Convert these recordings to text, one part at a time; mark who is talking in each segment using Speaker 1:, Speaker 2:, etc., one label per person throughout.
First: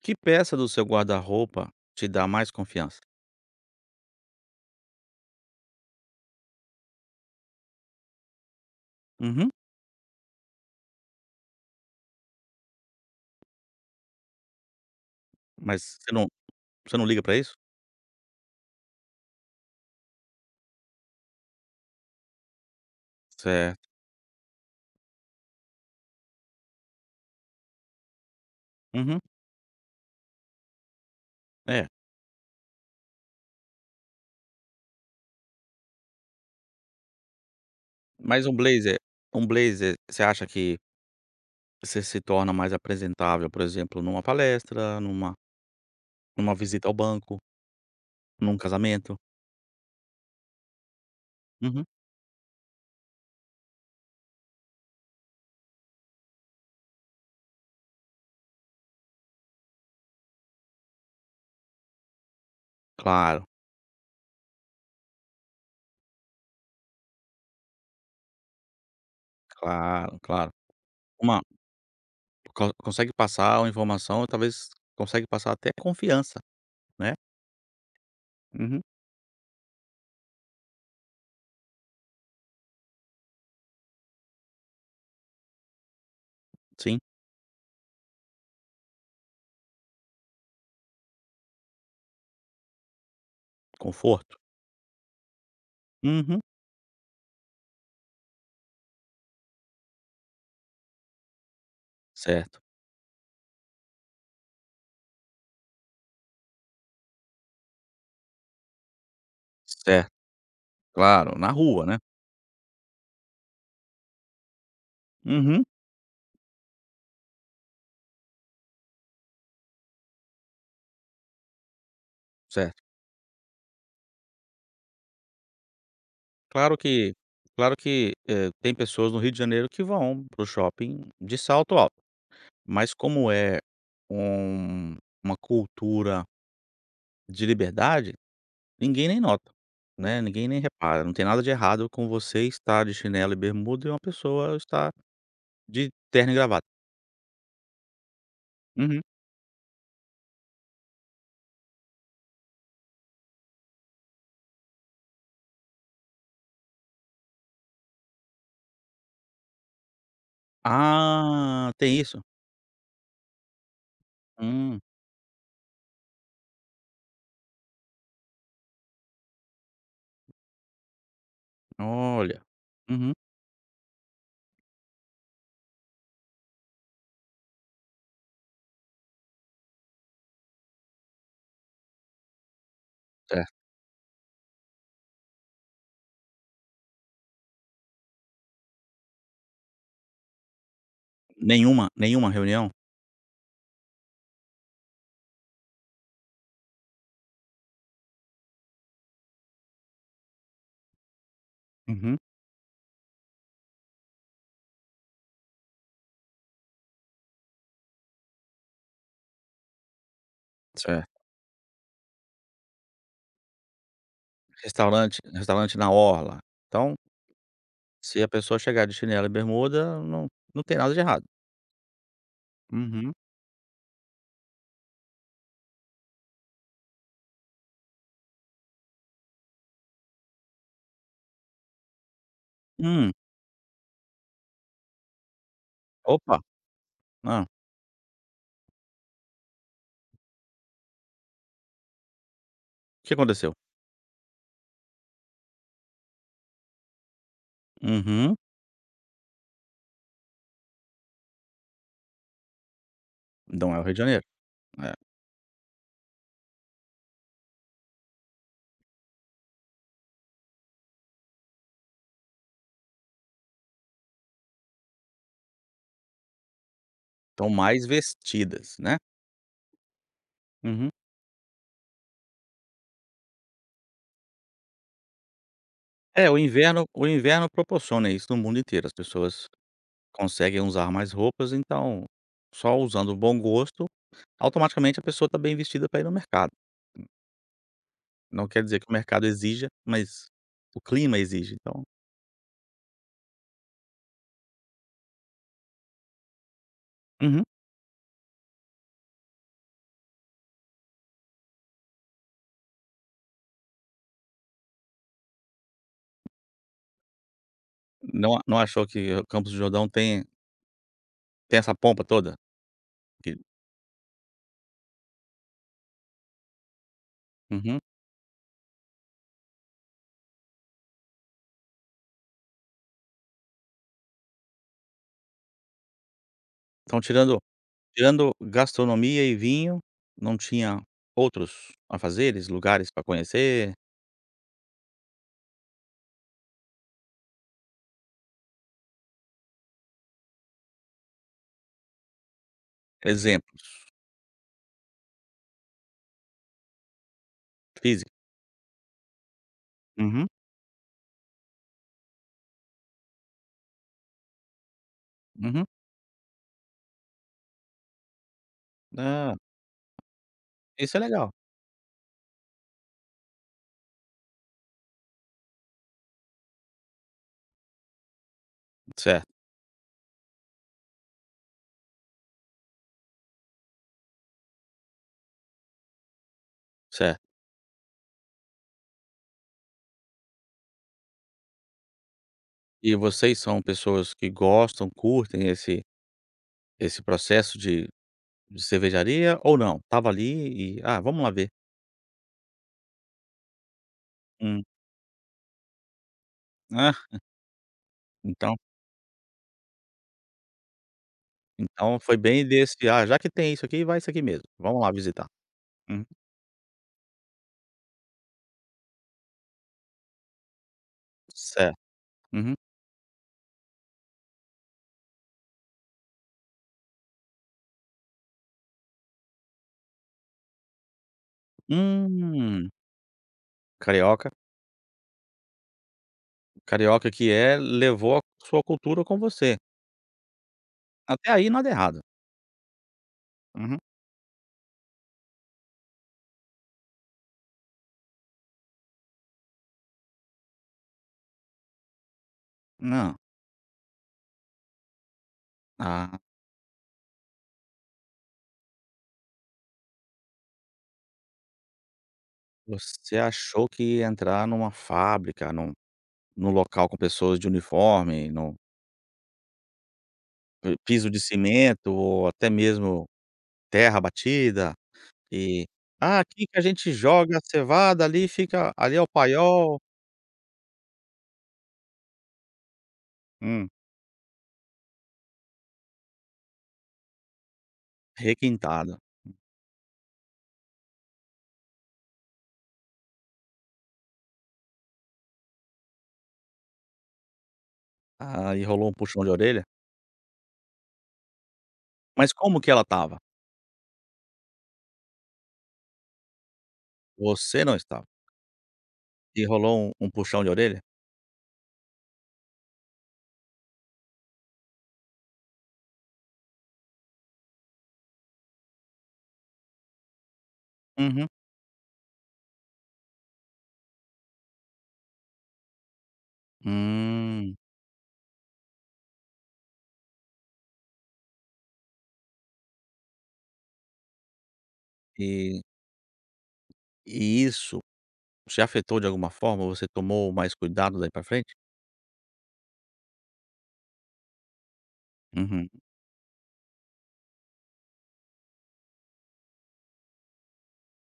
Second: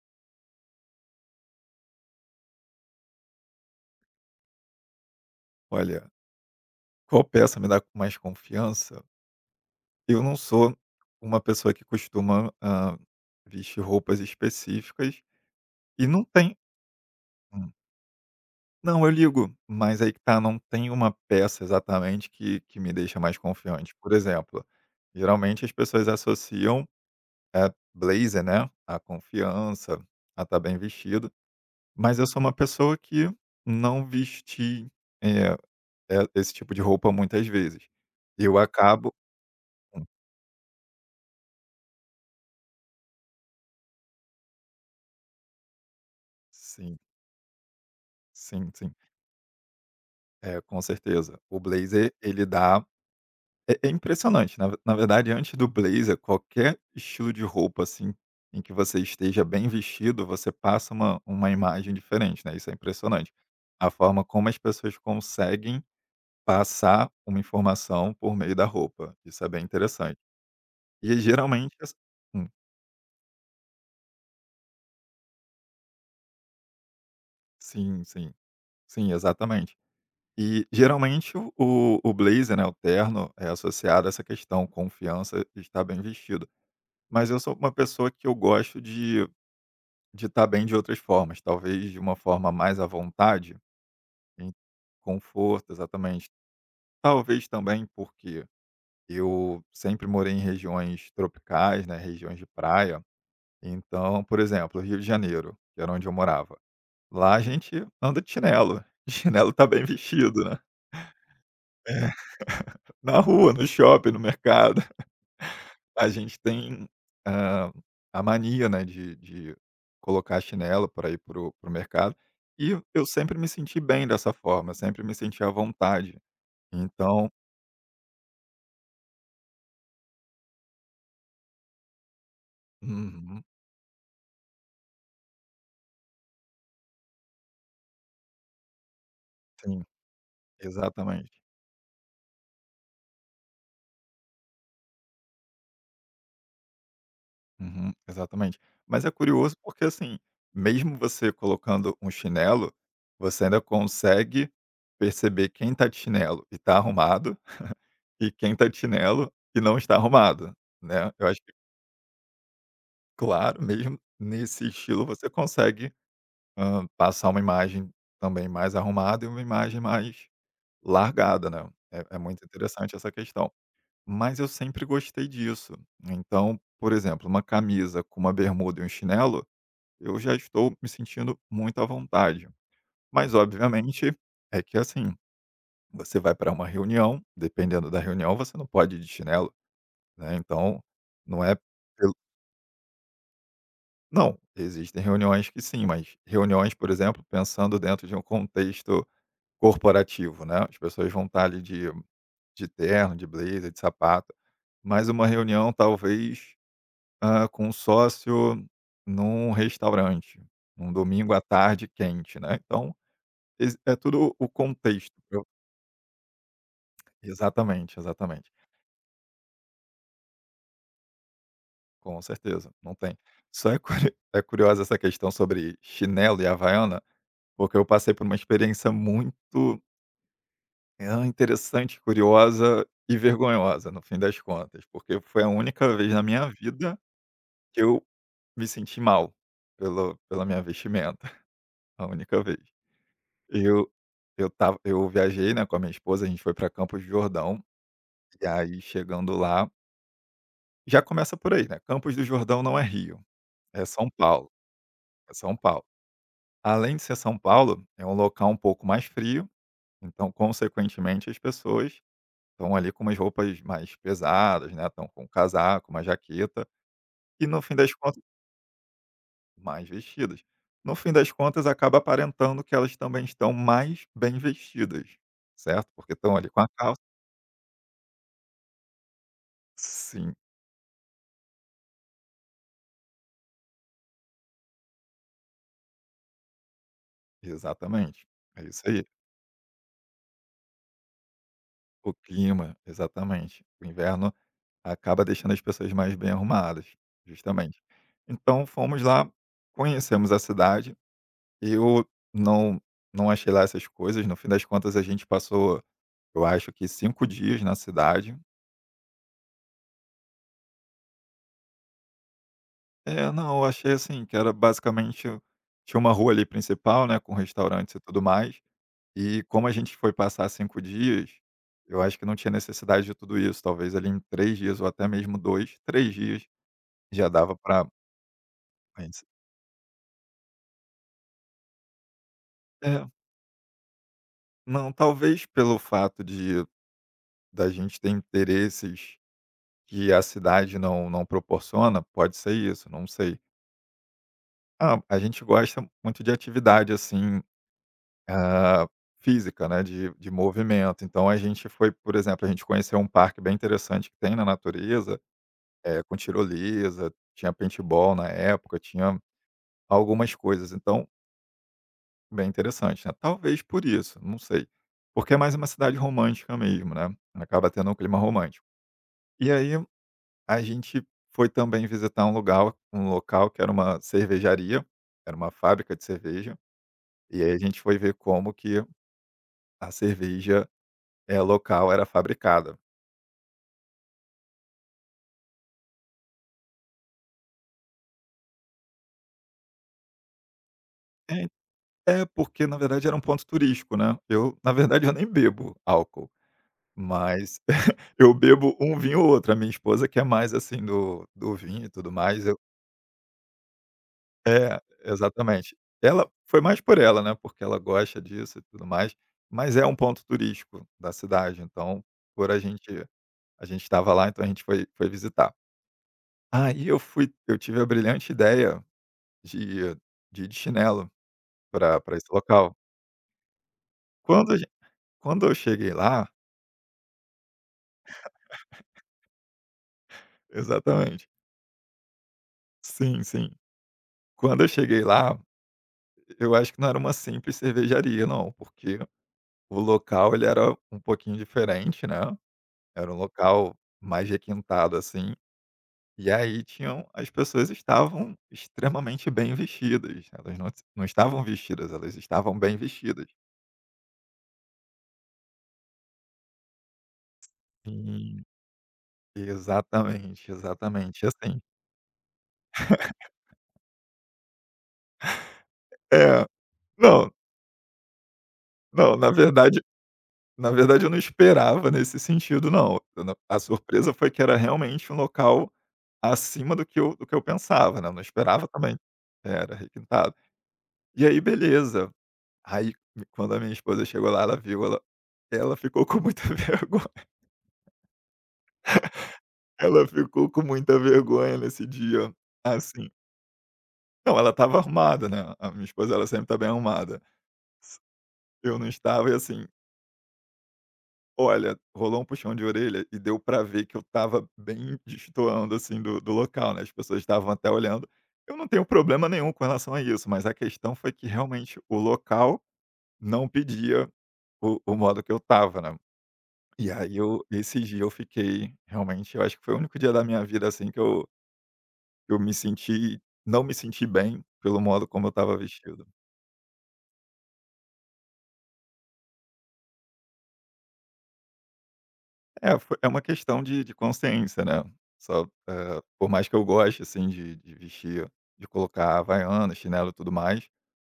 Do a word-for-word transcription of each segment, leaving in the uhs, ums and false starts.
Speaker 1: Que peça do seu guarda-roupa te dá mais confiança?
Speaker 2: Olha, qual peça me dá mais confiança?
Speaker 1: Uhum.
Speaker 2: Eu não sou uma pessoa que costuma, hã, vestir roupas específicas
Speaker 1: Mas
Speaker 2: e
Speaker 1: você
Speaker 2: não
Speaker 1: não
Speaker 2: tem
Speaker 1: você não liga pra isso?
Speaker 2: hum. Não, eu ligo, mas aí que tá, não tem uma peça exatamente que que me deixa mais
Speaker 1: Certo.
Speaker 2: confiante. Por exemplo, geralmente as pessoas associam, eh, blazer, né, a
Speaker 1: Uhum.
Speaker 2: confiança, a estar bem vestido,
Speaker 1: É.
Speaker 2: mas eu sou uma pessoa que não vesti, eh eh, esse tipo de roupa muitas vezes.
Speaker 1: Mas um
Speaker 2: Eu
Speaker 1: blazer
Speaker 2: acabo
Speaker 1: um blazer,
Speaker 2: hum,
Speaker 1: você acha que você se torna mais apresentável, por exemplo, numa palestra, numa numa visita ao
Speaker 2: sim.
Speaker 1: banco, num
Speaker 2: Sim, sim.
Speaker 1: casamento?
Speaker 2: É, com certeza. O
Speaker 1: Uhum.
Speaker 2: blazer, ele dá é é impressionante. Na na verdade, antes do blazer, qualquer estilo de roupa, assim, em que você esteja bem vestido, você passa uma uma imagem diferente, né, isso é impressionante.
Speaker 1: Claro,
Speaker 2: A forma como as pessoas conseguem passar uma informação por meio da roupa, isso é bem interessante.
Speaker 1: claro, claro.
Speaker 2: E
Speaker 1: Uma
Speaker 2: geralmente as hum,
Speaker 1: co Consegue passar uma informação, talvez consegue passar até confiança, né.
Speaker 2: sim, sim.
Speaker 1: Uhum.
Speaker 2: Sim, exatamente. E geralmente o o o blazer, né, o terno, é associado a essa questão confiança, estar bem vestido.
Speaker 1: Sim,
Speaker 2: Mas eu sou uma pessoa que eu gosto de de estar bem de outras formas, talvez de uma forma mais à vontade,
Speaker 1: conforto.
Speaker 2: em conforto, exatamente.
Speaker 1: Uhum.
Speaker 2: Talvez também porque eu sempre morei em regiões tropicais, né, regiões de
Speaker 1: Certo,
Speaker 2: praia. Então, por exemplo, Rio de Janeiro, que era onde eu morava, lá a gente anda de chinelo, chinelo tá bem
Speaker 1: certo.
Speaker 2: vestido, né.
Speaker 1: Claro, na rua, né.
Speaker 2: É. Na rua, no shopping, no mercado.
Speaker 1: Uhum.
Speaker 2: A gente tem, hã, a mania, né, de de colocar chinelo pra ir pro o mercado, e
Speaker 1: Certo.
Speaker 2: eu sempre me senti bem dessa forma, sempre me senti à vontade.
Speaker 1: Claro que
Speaker 2: Então
Speaker 1: claro que, eh, tem pessoas no Rio de Janeiro que vão pro shopping de salto alto, mas como
Speaker 2: uhum,
Speaker 1: é um uma cultura de liberdade, ninguém nem nota,
Speaker 2: sim,
Speaker 1: né, ninguém nem repara, não tem
Speaker 2: exatamente.
Speaker 1: nada de errado com você estar de chinelo e bermuda e uma pessoa estar de terno e gravata.
Speaker 2: Uhum, exatamente.
Speaker 1: Uhum.
Speaker 2: Mas é curioso porque, assim, mesmo você colocando um chinelo, você ainda consegue perceber quem tá de chinelo e tá arrumado, e quem tá de chinelo e não está arrumado, né. Eu acho
Speaker 1: Ah, tem isso?
Speaker 2: claro, mesmo nesse
Speaker 1: Hum,
Speaker 2: estilo você consegue, hã, passar uma imagem também mais arrumada e uma imagem mais largada, né. É é
Speaker 1: olha.
Speaker 2: muito interessante essa
Speaker 1: Uhum.
Speaker 2: questão. Mas eu sempre gostei disso. Então, por exemplo, uma camisa com uma bermuda e um chinelo, eu já estou me sentindo muito à vontade. Mas
Speaker 1: Certo.
Speaker 2: obviamente é que, assim, você vai para uma reunião, dependendo da reunião, você não pode ir de chinelo, né, então não é
Speaker 1: Nenhuma
Speaker 2: pel
Speaker 1: nenhuma reunião?
Speaker 2: não, existem reuniões que sim, mas reuniões, por exemplo, pensando dentro de um contexto corporativo, né? As pessoas vão estar ali de,
Speaker 1: Uhum.
Speaker 2: de terno, de blazer, de sapato, mas uma reunião talvez ah, com um sócio num restaurante, num
Speaker 1: Certo.
Speaker 2: domingo à tarde quente, né? Então, ex- é tudo o contexto.
Speaker 1: Restaurante
Speaker 2: Eu-
Speaker 1: restaurante na orla, então,
Speaker 2: Exatamente,
Speaker 1: se a
Speaker 2: exatamente.
Speaker 1: pessoa chegar de chinelo e bermuda, não não tem nada de errado.
Speaker 2: Com certeza, não
Speaker 1: Uhum.
Speaker 2: tem. Só é, curi- é curiosa essa questão sobre chinelo e havaiana, porque eu passei por uma experiência muito é interessante, curiosa
Speaker 1: "Hum,
Speaker 2: e vergonhosa, no fim das contas, porque foi a única vez na
Speaker 1: opa,
Speaker 2: minha vida
Speaker 1: ah,
Speaker 2: que eu me senti mal pelo pela minha vestimenta, a única vez.
Speaker 1: o que aconteceu?"
Speaker 2: Eu eu tava eu viajei, né, com a minha esposa, a gente foi para Campos do Jordão,
Speaker 1: "Uhum,
Speaker 2: e aí chegando lá já começa por aí, né, Campos do Jordão não é Rio,
Speaker 1: não é o
Speaker 2: é
Speaker 1: Rio de
Speaker 2: São
Speaker 1: Janeiro."
Speaker 2: Paulo,
Speaker 1: É,
Speaker 2: é São Paulo. Além de ser São Paulo, é um local um pouco mais frio, então, consequentemente, as pessoas estão ali com umas roupas mais pesadas, né, estão com um casaco, uma jaqueta, e
Speaker 1: estão
Speaker 2: no fim
Speaker 1: mais
Speaker 2: das contas
Speaker 1: vestidas, né.
Speaker 2: mais vestidas.
Speaker 1: Uhum.
Speaker 2: No fim das contas acaba aparentando que elas também estão mais bem vestidas, certo? Porque
Speaker 1: É,
Speaker 2: estão
Speaker 1: o
Speaker 2: ali com a
Speaker 1: inverno
Speaker 2: calça
Speaker 1: o inverno proporciona isso no mundo inteiro, as pessoas
Speaker 2: sim,
Speaker 1: conseguem usar mais roupas, então, só usando o bom gosto, automaticamente a pessoa está bem vestida para ir no mercado.
Speaker 2: exatamente.
Speaker 1: Não quer
Speaker 2: É
Speaker 1: dizer
Speaker 2: isso
Speaker 1: que o
Speaker 2: aí.
Speaker 1: mercado exija, mas o clima exige. Então.
Speaker 2: O clima, exatamente. O inverno acaba deixando as pessoas mais bem arrumadas,
Speaker 1: Uhum.
Speaker 2: justamente. Então fomos lá, conhecemos a cidade, eu não não achei lá essas coisas, no fim das contas a gente passou eu acho que cinco dias na cidade.
Speaker 1: Não a- não achou que o Campos do Jordão tem tem essa pompa toda?
Speaker 2: É, não, eu achei assim, que era basicamente tinha uma rua ali principal, né, com
Speaker 1: Uhum.
Speaker 2: restaurantes e tudo mais, e como a gente foi passar cinco dias, eu acho que não tinha necessidade de tudo isso, talvez ali em três dias ou até mesmo dois, três dias
Speaker 1: Então,
Speaker 2: já
Speaker 1: tirando
Speaker 2: dava para.
Speaker 1: tirando gastronomia e vinho, não tinha outros afazeres, lugares para
Speaker 2: É,
Speaker 1: conhecer?
Speaker 2: não, talvez pelo fato de da gente ter interesses que a cidade não não proporciona, pode ser isso, não sei.
Speaker 1: Exemplo,
Speaker 2: Ah, a gente gosta muito de atividade, assim,
Speaker 1: físico.
Speaker 2: ah, física, né, de
Speaker 1: Uhum,
Speaker 2: de movimento. Então a gente foi, por exemplo, a gente conheceu um parque bem interessante que tem na natureza,
Speaker 1: uhum.
Speaker 2: eh, com tirolesa, tinha paintball na época, tinha
Speaker 1: Ah,
Speaker 2: algumas coisas,
Speaker 1: isso é
Speaker 2: então
Speaker 1: legal.
Speaker 2: bem interessante, né. Talvez por isso, não sei, porque é mais uma cidade romântica mesmo, né, acaba tendo um clima romântico.
Speaker 1: Certo,
Speaker 2: E aí a gente foi também visitar um lugar um local que era uma cervejaria, era uma fábrica de cerveja,
Speaker 1: certo.
Speaker 2: e aí a gente foi ver como que a cerveja é, local, era fabricada.
Speaker 1: E vocês são pessoas que gostam, curtem esse esse processo de de cervejaria ou não? Tava ali e: "Ah, vamos lá
Speaker 2: É,
Speaker 1: ver".
Speaker 2: é, porque na verdade era um ponto turístico, né. Eu,
Speaker 1: Hum.
Speaker 2: na verdade, eu nem bebo álcool,
Speaker 1: Ah,
Speaker 2: mas eu
Speaker 1: então
Speaker 2: bebo um vinho ou outro. A minha esposa que é mais, assim, do do vinho e
Speaker 1: então
Speaker 2: tudo
Speaker 1: foi
Speaker 2: mais,
Speaker 1: bem
Speaker 2: eu
Speaker 1: desse: "Ah, já que tem isso aqui, vai isso aqui mesmo.
Speaker 2: é,
Speaker 1: Vamos lá visitar".
Speaker 2: exatamente.
Speaker 1: Uhum.
Speaker 2: Ela foi mais por ela, né, porque ela gosta disso e tudo mais, mas é um ponto turístico da cidade,
Speaker 1: Certo.
Speaker 2: então, por
Speaker 1: Uhum.
Speaker 2: a gente a gente estava lá, então a gente foi foi visitar. Aí eu fui eu tive a brilhante ideia de de ir de chinelo para pra esse
Speaker 1: Hum,
Speaker 2: local.
Speaker 1: carioca
Speaker 2: Quando a Quando eu cheguei lá
Speaker 1: Carioca que é, levou a sua cultura com você.
Speaker 2: exatamente.
Speaker 1: Até aí nada errado.
Speaker 2: Sim, sim.
Speaker 1: Uhum.
Speaker 2: Quando eu cheguei lá, eu acho que não era uma simples cervejaria não, porque o local ele era um pouquinho diferente, né, era um
Speaker 1: Não.
Speaker 2: local mais requintado, assim,
Speaker 1: Ah,
Speaker 2: e aí tinham as pessoas estavam extremamente bem vestidas, elas não não estavam vestidas, elas estavam bem
Speaker 1: você
Speaker 2: vestidas.
Speaker 1: achou que ia entrar numa fábrica, num num local com pessoas de uniforme,
Speaker 2: Sim,
Speaker 1: no
Speaker 2: exatamente,
Speaker 1: p piso de
Speaker 2: exatamente, assim
Speaker 1: cimento ou até mesmo terra batida e: "Ah,
Speaker 2: é,
Speaker 1: aqui que a gente
Speaker 2: não,
Speaker 1: joga a cevada, ali fica, ali é o
Speaker 2: não, na verdade
Speaker 1: paiol".
Speaker 2: na verdade eu não esperava nesse sentido não, eu não a
Speaker 1: Hum.
Speaker 2: surpresa foi que era realmente um local acima do que eu do que eu pensava, né, eu não esperava também
Speaker 1: Requintado.
Speaker 2: era requintado. E aí beleza, aí quando a minha esposa chegou lá, ela viu, ela ela ficou com muita vergonha,
Speaker 1: Aí rolou um puxão de orelha.
Speaker 2: ela ficou com muita vergonha nesse
Speaker 1: Mas
Speaker 2: dia,
Speaker 1: como que ela
Speaker 2: assim.
Speaker 1: estava?
Speaker 2: Não, ela estava arrumada, né, a minha esposa ela sempre tá bem arrumada.
Speaker 1: Você não estava.
Speaker 2: Eu não estava e
Speaker 1: E
Speaker 2: assim,
Speaker 1: rolou um um puxão de orelha?
Speaker 2: olha, rolou um puxão de orelha e deu pra ver que eu estava bem destoando, assim, do do local, né, as pessoas estavam até olhando. Eu não tenho problema nenhum com relação a isso, mas a questão foi que
Speaker 1: Uhum.
Speaker 2: realmente o local não pedia o o modo que eu estava, né. E aí eu
Speaker 1: Hum.
Speaker 2: esse dia eu fiquei realmente eu acho que foi o único dia da minha vida, assim, que eu eu me senti não me senti bem pelo modo como eu estava
Speaker 1: E
Speaker 2: vestido.
Speaker 1: e isso te afetou de alguma forma? Você tomou mais cuidado daí pra frente?
Speaker 2: É, fo é uma questão de de consciência, né, só,
Speaker 1: Uhum.
Speaker 2: eh, por mais que eu goste, assim, de de vestir, de colocar havaiana, chinelo e tudo mais,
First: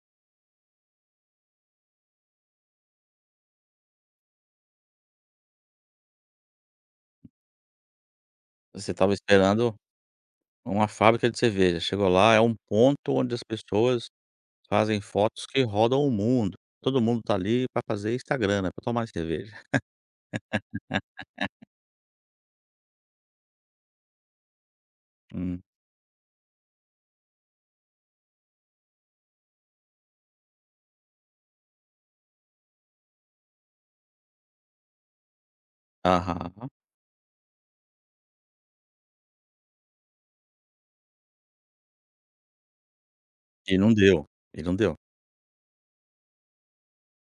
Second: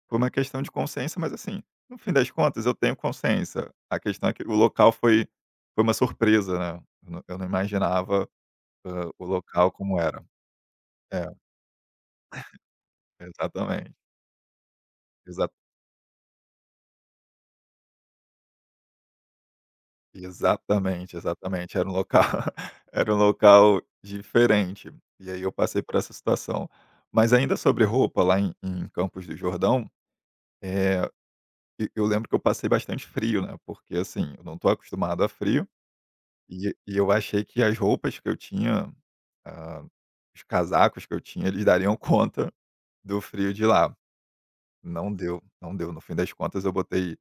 Speaker 2: foi uma questão de consciência, mas assim, no fim das contas eu tenho consciência, a questão é que o local foi foi uma surpresa, né, eu não eu não imaginava,
Speaker 1: Você
Speaker 2: hã,
Speaker 1: estava
Speaker 2: o local
Speaker 1: esperando
Speaker 2: como era.
Speaker 1: uma
Speaker 2: É,
Speaker 1: fábrica de cerveja, chegou lá, é um ponto onde as pessoas fazem fotos que
Speaker 2: exatamente.
Speaker 1: rodam o mundo. Todo mundo tá ali pra fazer Instagram, né, pra tomar cerveja.
Speaker 2: Exatamente, exatamente. Era um local era um local diferente. E aí eu
Speaker 1: Hum.
Speaker 2: passei por essa situação. Mas ainda sobre roupa, lá em em Campos do Jordão, eh, e eu lembro que eu passei bastante frio, né, porque, assim, eu não estou acostumado a frio,
Speaker 1: Aham.
Speaker 2: e e eu achei que as roupas que eu tinha, ah, os casacos que eu tinha, eles dariam conta do frio de
Speaker 1: E não
Speaker 2: lá.
Speaker 1: deu, e não deu.
Speaker 2: Não deu, não deu. No fim das contas eu botei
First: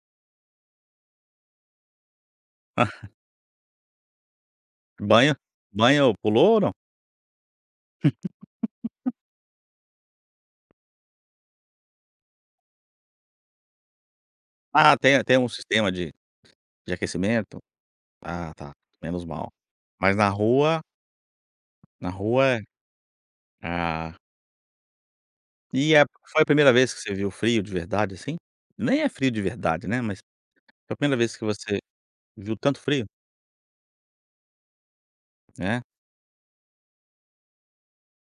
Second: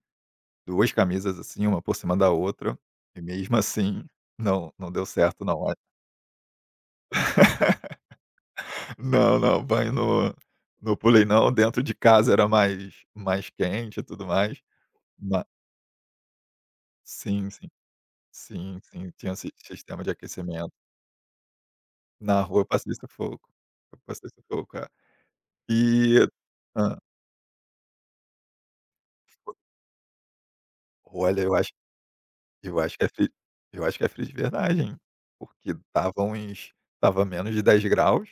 Speaker 2: duas camisas, assim, uma por cima da outra, e mesmo assim não, não deu
Speaker 1: Banho
Speaker 2: certo não. Aí
Speaker 1: banho pulou ou não?
Speaker 2: não, não, banho no no pulei não, dentro de casa era mais mais quente e tudo mais,
Speaker 1: Ah, tem tem
Speaker 2: ma
Speaker 1: um sistema de de
Speaker 2: sim,
Speaker 1: aquecimento?
Speaker 2: sim,
Speaker 1: Ah, tá,
Speaker 2: sim, sim,
Speaker 1: menos
Speaker 2: tinha um
Speaker 1: mal.
Speaker 2: si sistema de
Speaker 1: Mas na
Speaker 2: aquecimento.
Speaker 1: rua na
Speaker 2: Na
Speaker 1: rua
Speaker 2: rua
Speaker 1: é?
Speaker 2: eu passei sufoco, eu
Speaker 1: Ah.
Speaker 2: passei sufoco, é.
Speaker 1: E a
Speaker 2: E
Speaker 1: foi a primeira vez
Speaker 2: hã.
Speaker 1: que você viu frio de verdade, assim? Nem é frio de verdade, né, mas foi a primeira vez
Speaker 2: Olha,
Speaker 1: que
Speaker 2: eu acho
Speaker 1: você viu
Speaker 2: eu
Speaker 1: tanto
Speaker 2: acho que
Speaker 1: frio,
Speaker 2: é frio eu acho que é frio de verdade, hein, porque
Speaker 1: né?
Speaker 2: tava uns tava menos de dez graus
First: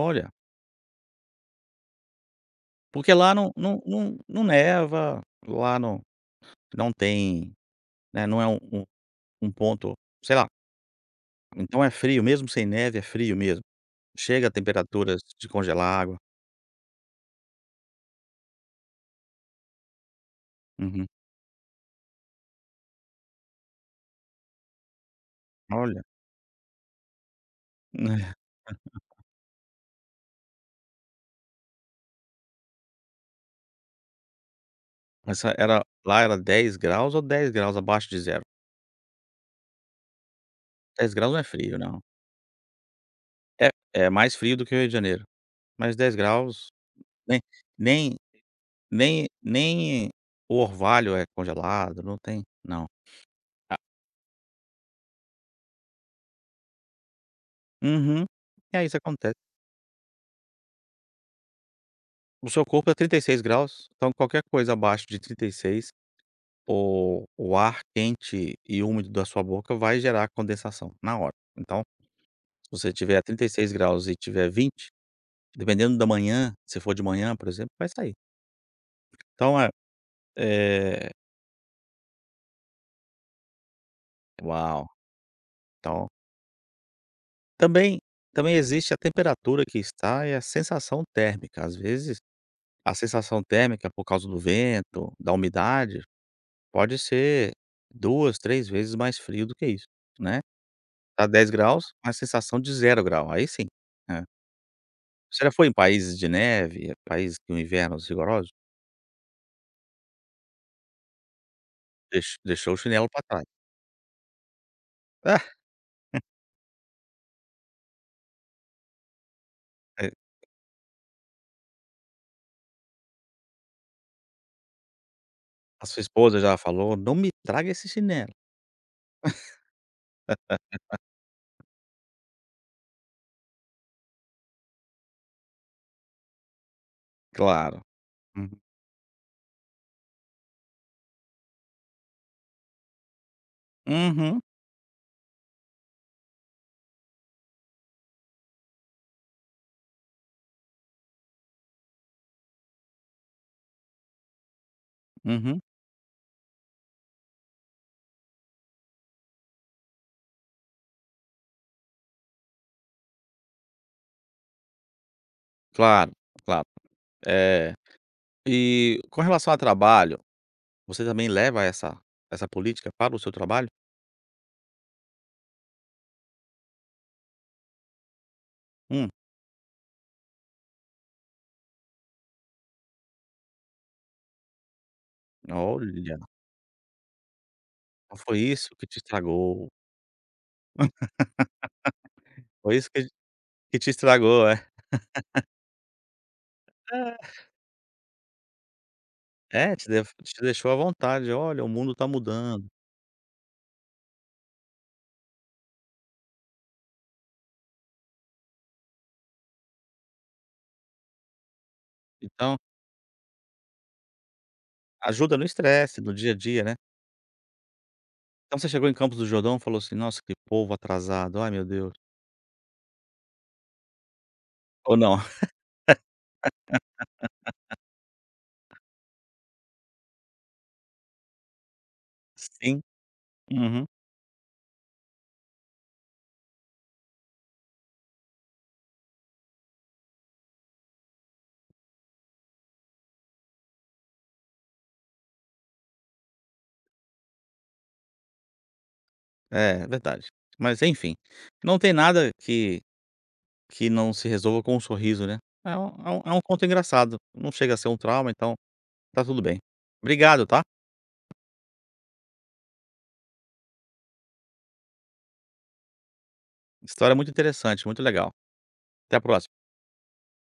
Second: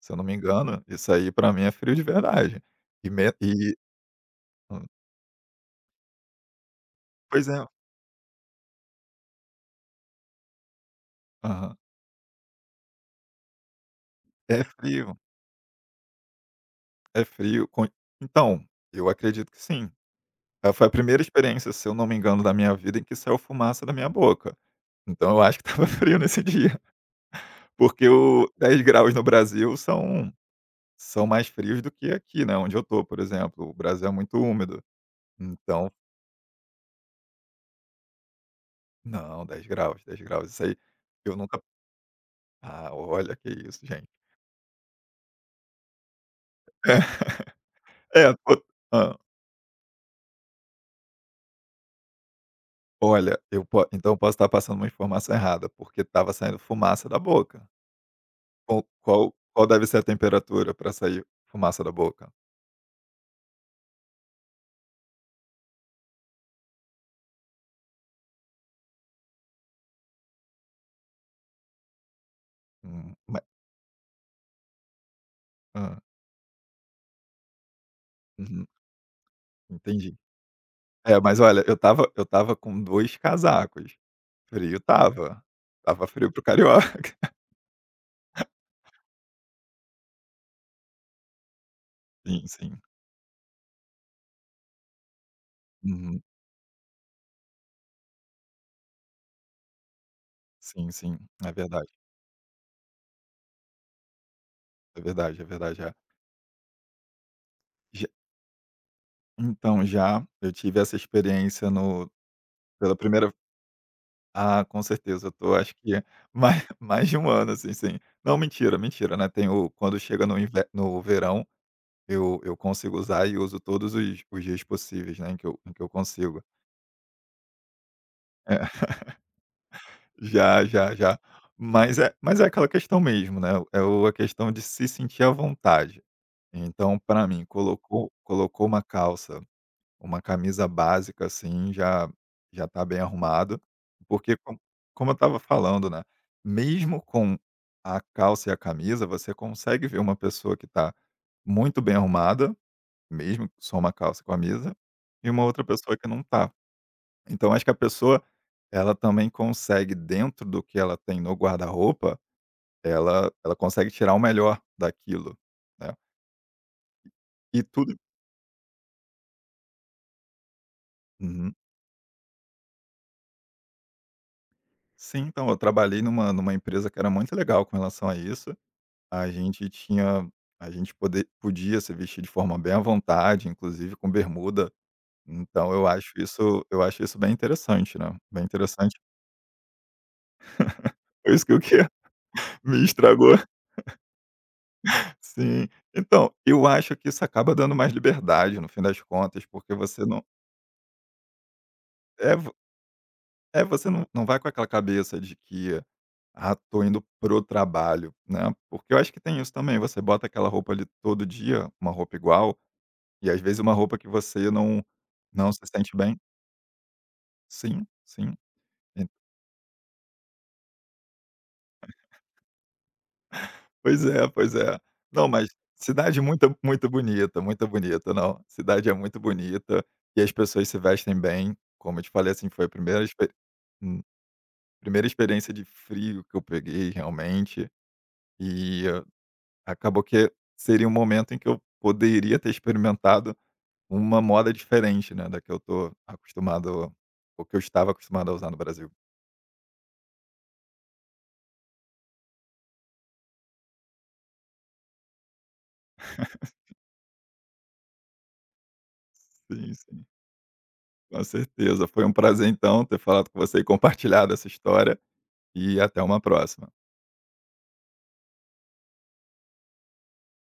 Speaker 2: se eu não me engano, isso aí pra mim é frio de verdade. E
Speaker 1: porque
Speaker 2: me
Speaker 1: lá não
Speaker 2: e
Speaker 1: não não não
Speaker 2: hã,
Speaker 1: neva, lá não não
Speaker 2: pois
Speaker 1: tem,
Speaker 2: é.
Speaker 1: né, não é um um um ponto, sei lá,
Speaker 2: Aham.
Speaker 1: então é frio mesmo sem neve, é frio mesmo. Chega a
Speaker 2: É frio,
Speaker 1: temperaturas de congelar água.
Speaker 2: é frio com então, eu acredito que sim. Eh, foi a
Speaker 1: Uhum.
Speaker 2: primeira experiência, se eu não me engano, da minha vida em que saiu fumaça da minha boca. Então eu acho que estava
Speaker 1: Olha,
Speaker 2: frio nesse dia, porque o dez graus no Brasil são são mais frios do que aqui, né, onde eu tô, por exemplo. O Brasil é muito úmido,
Speaker 1: essa era
Speaker 2: então
Speaker 1: lá era dez graus ou dez graus abaixo de zero.
Speaker 2: não, dez graus, dez graus. Isso aí
Speaker 1: Dez graus
Speaker 2: eu
Speaker 1: não é
Speaker 2: nunca
Speaker 1: frio não.
Speaker 2: ah, olha, que
Speaker 1: É
Speaker 2: isso, gente.
Speaker 1: é mais frio do que o Rio de Janeiro, mas dez graus nem nem
Speaker 2: É, é,
Speaker 1: Nem nem o orvalho é congelado, não tem não.
Speaker 2: olha, eu
Speaker 1: Ah.
Speaker 2: po então eu posso estar passando uma informação errada, porque estava saindo fumaça da boca.
Speaker 1: Uhum.
Speaker 2: Qual
Speaker 1: É, isso
Speaker 2: qual
Speaker 1: acontece.
Speaker 2: qual deve ser a temperatura para sair fumaça da boca?
Speaker 1: O seu corpo é trinta e seis graus, então qualquer coisa abaixo de trinta e seis, o o ar quente e úmido da sua boca vai gerar condensação na hora. Então, se você
Speaker 2: Hum,
Speaker 1: tiver a
Speaker 2: ma
Speaker 1: trinta e seis graus e tiver vinte, dependendo
Speaker 2: hã,
Speaker 1: da manhã, se for de manhã, por exemplo, vai sair.
Speaker 2: uhum,
Speaker 1: Então é
Speaker 2: entendi.
Speaker 1: é
Speaker 2: É, mas olha, eu estava eu estava com dois casacos. Frio
Speaker 1: uau!
Speaker 2: tava, tava
Speaker 1: Então
Speaker 2: frio pro carioca.
Speaker 1: também também existe a temperatura que está e a sensação térmica. Às vezes
Speaker 2: Sim, sim.
Speaker 1: A sensação térmica, por causa do vento, da umidade,
Speaker 2: Uhum.
Speaker 1: pode ser duas três vezes mais frio do que isso, né.
Speaker 2: Sim, sim.
Speaker 1: Tá dez
Speaker 2: É verdade,
Speaker 1: graus, mas sensação de zero grau, aí sim. É.
Speaker 2: é verdade,
Speaker 1: Você
Speaker 2: é
Speaker 1: já foi em
Speaker 2: verdade, é.
Speaker 1: países de neve, países com
Speaker 2: Já
Speaker 1: invernos rigorosos?
Speaker 2: então já eu tive essa experiência no
Speaker 1: Deix deixou o
Speaker 2: pela
Speaker 1: chinelo pra
Speaker 2: primeira
Speaker 1: trás.
Speaker 2: ah, com certeza, eu
Speaker 1: Ah,
Speaker 2: tô acho que mais mais de um ano, assim, sim. Não, mentira, mentira, né, tenho quando
Speaker 1: é,
Speaker 2: chega no inver no verão, eu eu consigo usar e uso todos os os dias possíveis, né, em que eu em que
Speaker 1: a
Speaker 2: eu
Speaker 1: sua esposa
Speaker 2: consigo.
Speaker 1: já falou: "Não me traga esse chinelo".
Speaker 2: É, já, já, já. Mas é mas é aquela questão mesmo, né, é o a questão de se sentir à vontade. Então, para mim,
Speaker 1: Claro.
Speaker 2: colocou
Speaker 1: Uhum.
Speaker 2: colocou uma calça uma camisa básica, assim, já já tá bem arrumado, porque
Speaker 1: Uhum,
Speaker 2: com como eu estava falando, né, mesmo com a calça e a camisa, você consegue ver uma pessoa que está muito bem arrumada, mesmo só uma calça e camisa, e uma
Speaker 1: uhum.
Speaker 2: outra pessoa que não tá. Então acho que a pessoa, ela também consegue dentro do que ela tem no guarda-roupa, ela ela consegue tirar o melhor daquilo, né.
Speaker 1: Claro, claro.
Speaker 2: E
Speaker 1: É,
Speaker 2: tudo
Speaker 1: e com relação ao trabalho, você também
Speaker 2: uhum.
Speaker 1: leva essa essa política para o seu trabalho?
Speaker 2: Sim, então, eu trabalhei numa numa empresa que era muito legal com relação a isso.
Speaker 1: Hum.
Speaker 2: A gente tinha a gente poder podia se vestir de forma bem à vontade, inclusive com bermuda, então eu
Speaker 1: Olha,
Speaker 2: acho
Speaker 1: então
Speaker 2: isso eu acho isso bem interessante, né,
Speaker 1: foi
Speaker 2: bem
Speaker 1: isso que te
Speaker 2: interessante.
Speaker 1: estragou,
Speaker 2: Foi isso que o que
Speaker 1: foi
Speaker 2: me
Speaker 1: isso que
Speaker 2: estragou.
Speaker 1: que te estragou, é.
Speaker 2: Sim. Então, eu acho que isso
Speaker 1: É.
Speaker 2: acaba dando mais liberdade no fim das contas, porque
Speaker 1: É, te
Speaker 2: você
Speaker 1: def
Speaker 2: não
Speaker 1: te deixou à vontade, olha, o mundo tá
Speaker 2: é vo
Speaker 1: mudando,
Speaker 2: é, você não não vai com aquela cabeça de que: "Ah, estou indo pro trabalho", né, porque eu acho que tem isso também, você bota aquela roupa ali todo dia, uma roupa igual,
Speaker 1: então
Speaker 2: e às vezes uma roupa que você não
Speaker 1: ajuda no
Speaker 2: não se sente
Speaker 1: estresse, no
Speaker 2: bem.
Speaker 1: dia a dia, né.
Speaker 2: Sim, sim.
Speaker 1: Então você chegou em
Speaker 2: En
Speaker 1: Campos do Jordão, e falou assim: "Nossa, que povo atrasado, ai meu Deus",
Speaker 2: pois é, pois é.
Speaker 1: ou não?
Speaker 2: Não, mas cidade muito muito bonita, muito bonita. Não, cidade é muito bonita e as pessoas se vestem bem. Como eu te falei, assim, foi a
Speaker 1: Sim,
Speaker 2: primeira expe
Speaker 1: uhum,
Speaker 2: hum, primeira experiência de frio que eu peguei realmente e eh, acabou que seria um momento em que eu poderia ter experimentado uma moda diferente, né, da que eu tô acostumado ou que eu estava acostumado a usar no Brasil.
Speaker 1: é verdade. Mas enfim, não tem nada que que não se resolva com um sorriso, né. É um é um é um conto engraçado, não chega a ser um trauma, então tá tudo bem.
Speaker 2: Sim, sim,
Speaker 1: Obrigado, tá.
Speaker 2: com certeza. Foi um prazer, então, ter falado com você e compartilhado essa história. E até uma próxima.
Speaker 1: História muito interessante, muito legal. Até a próxima.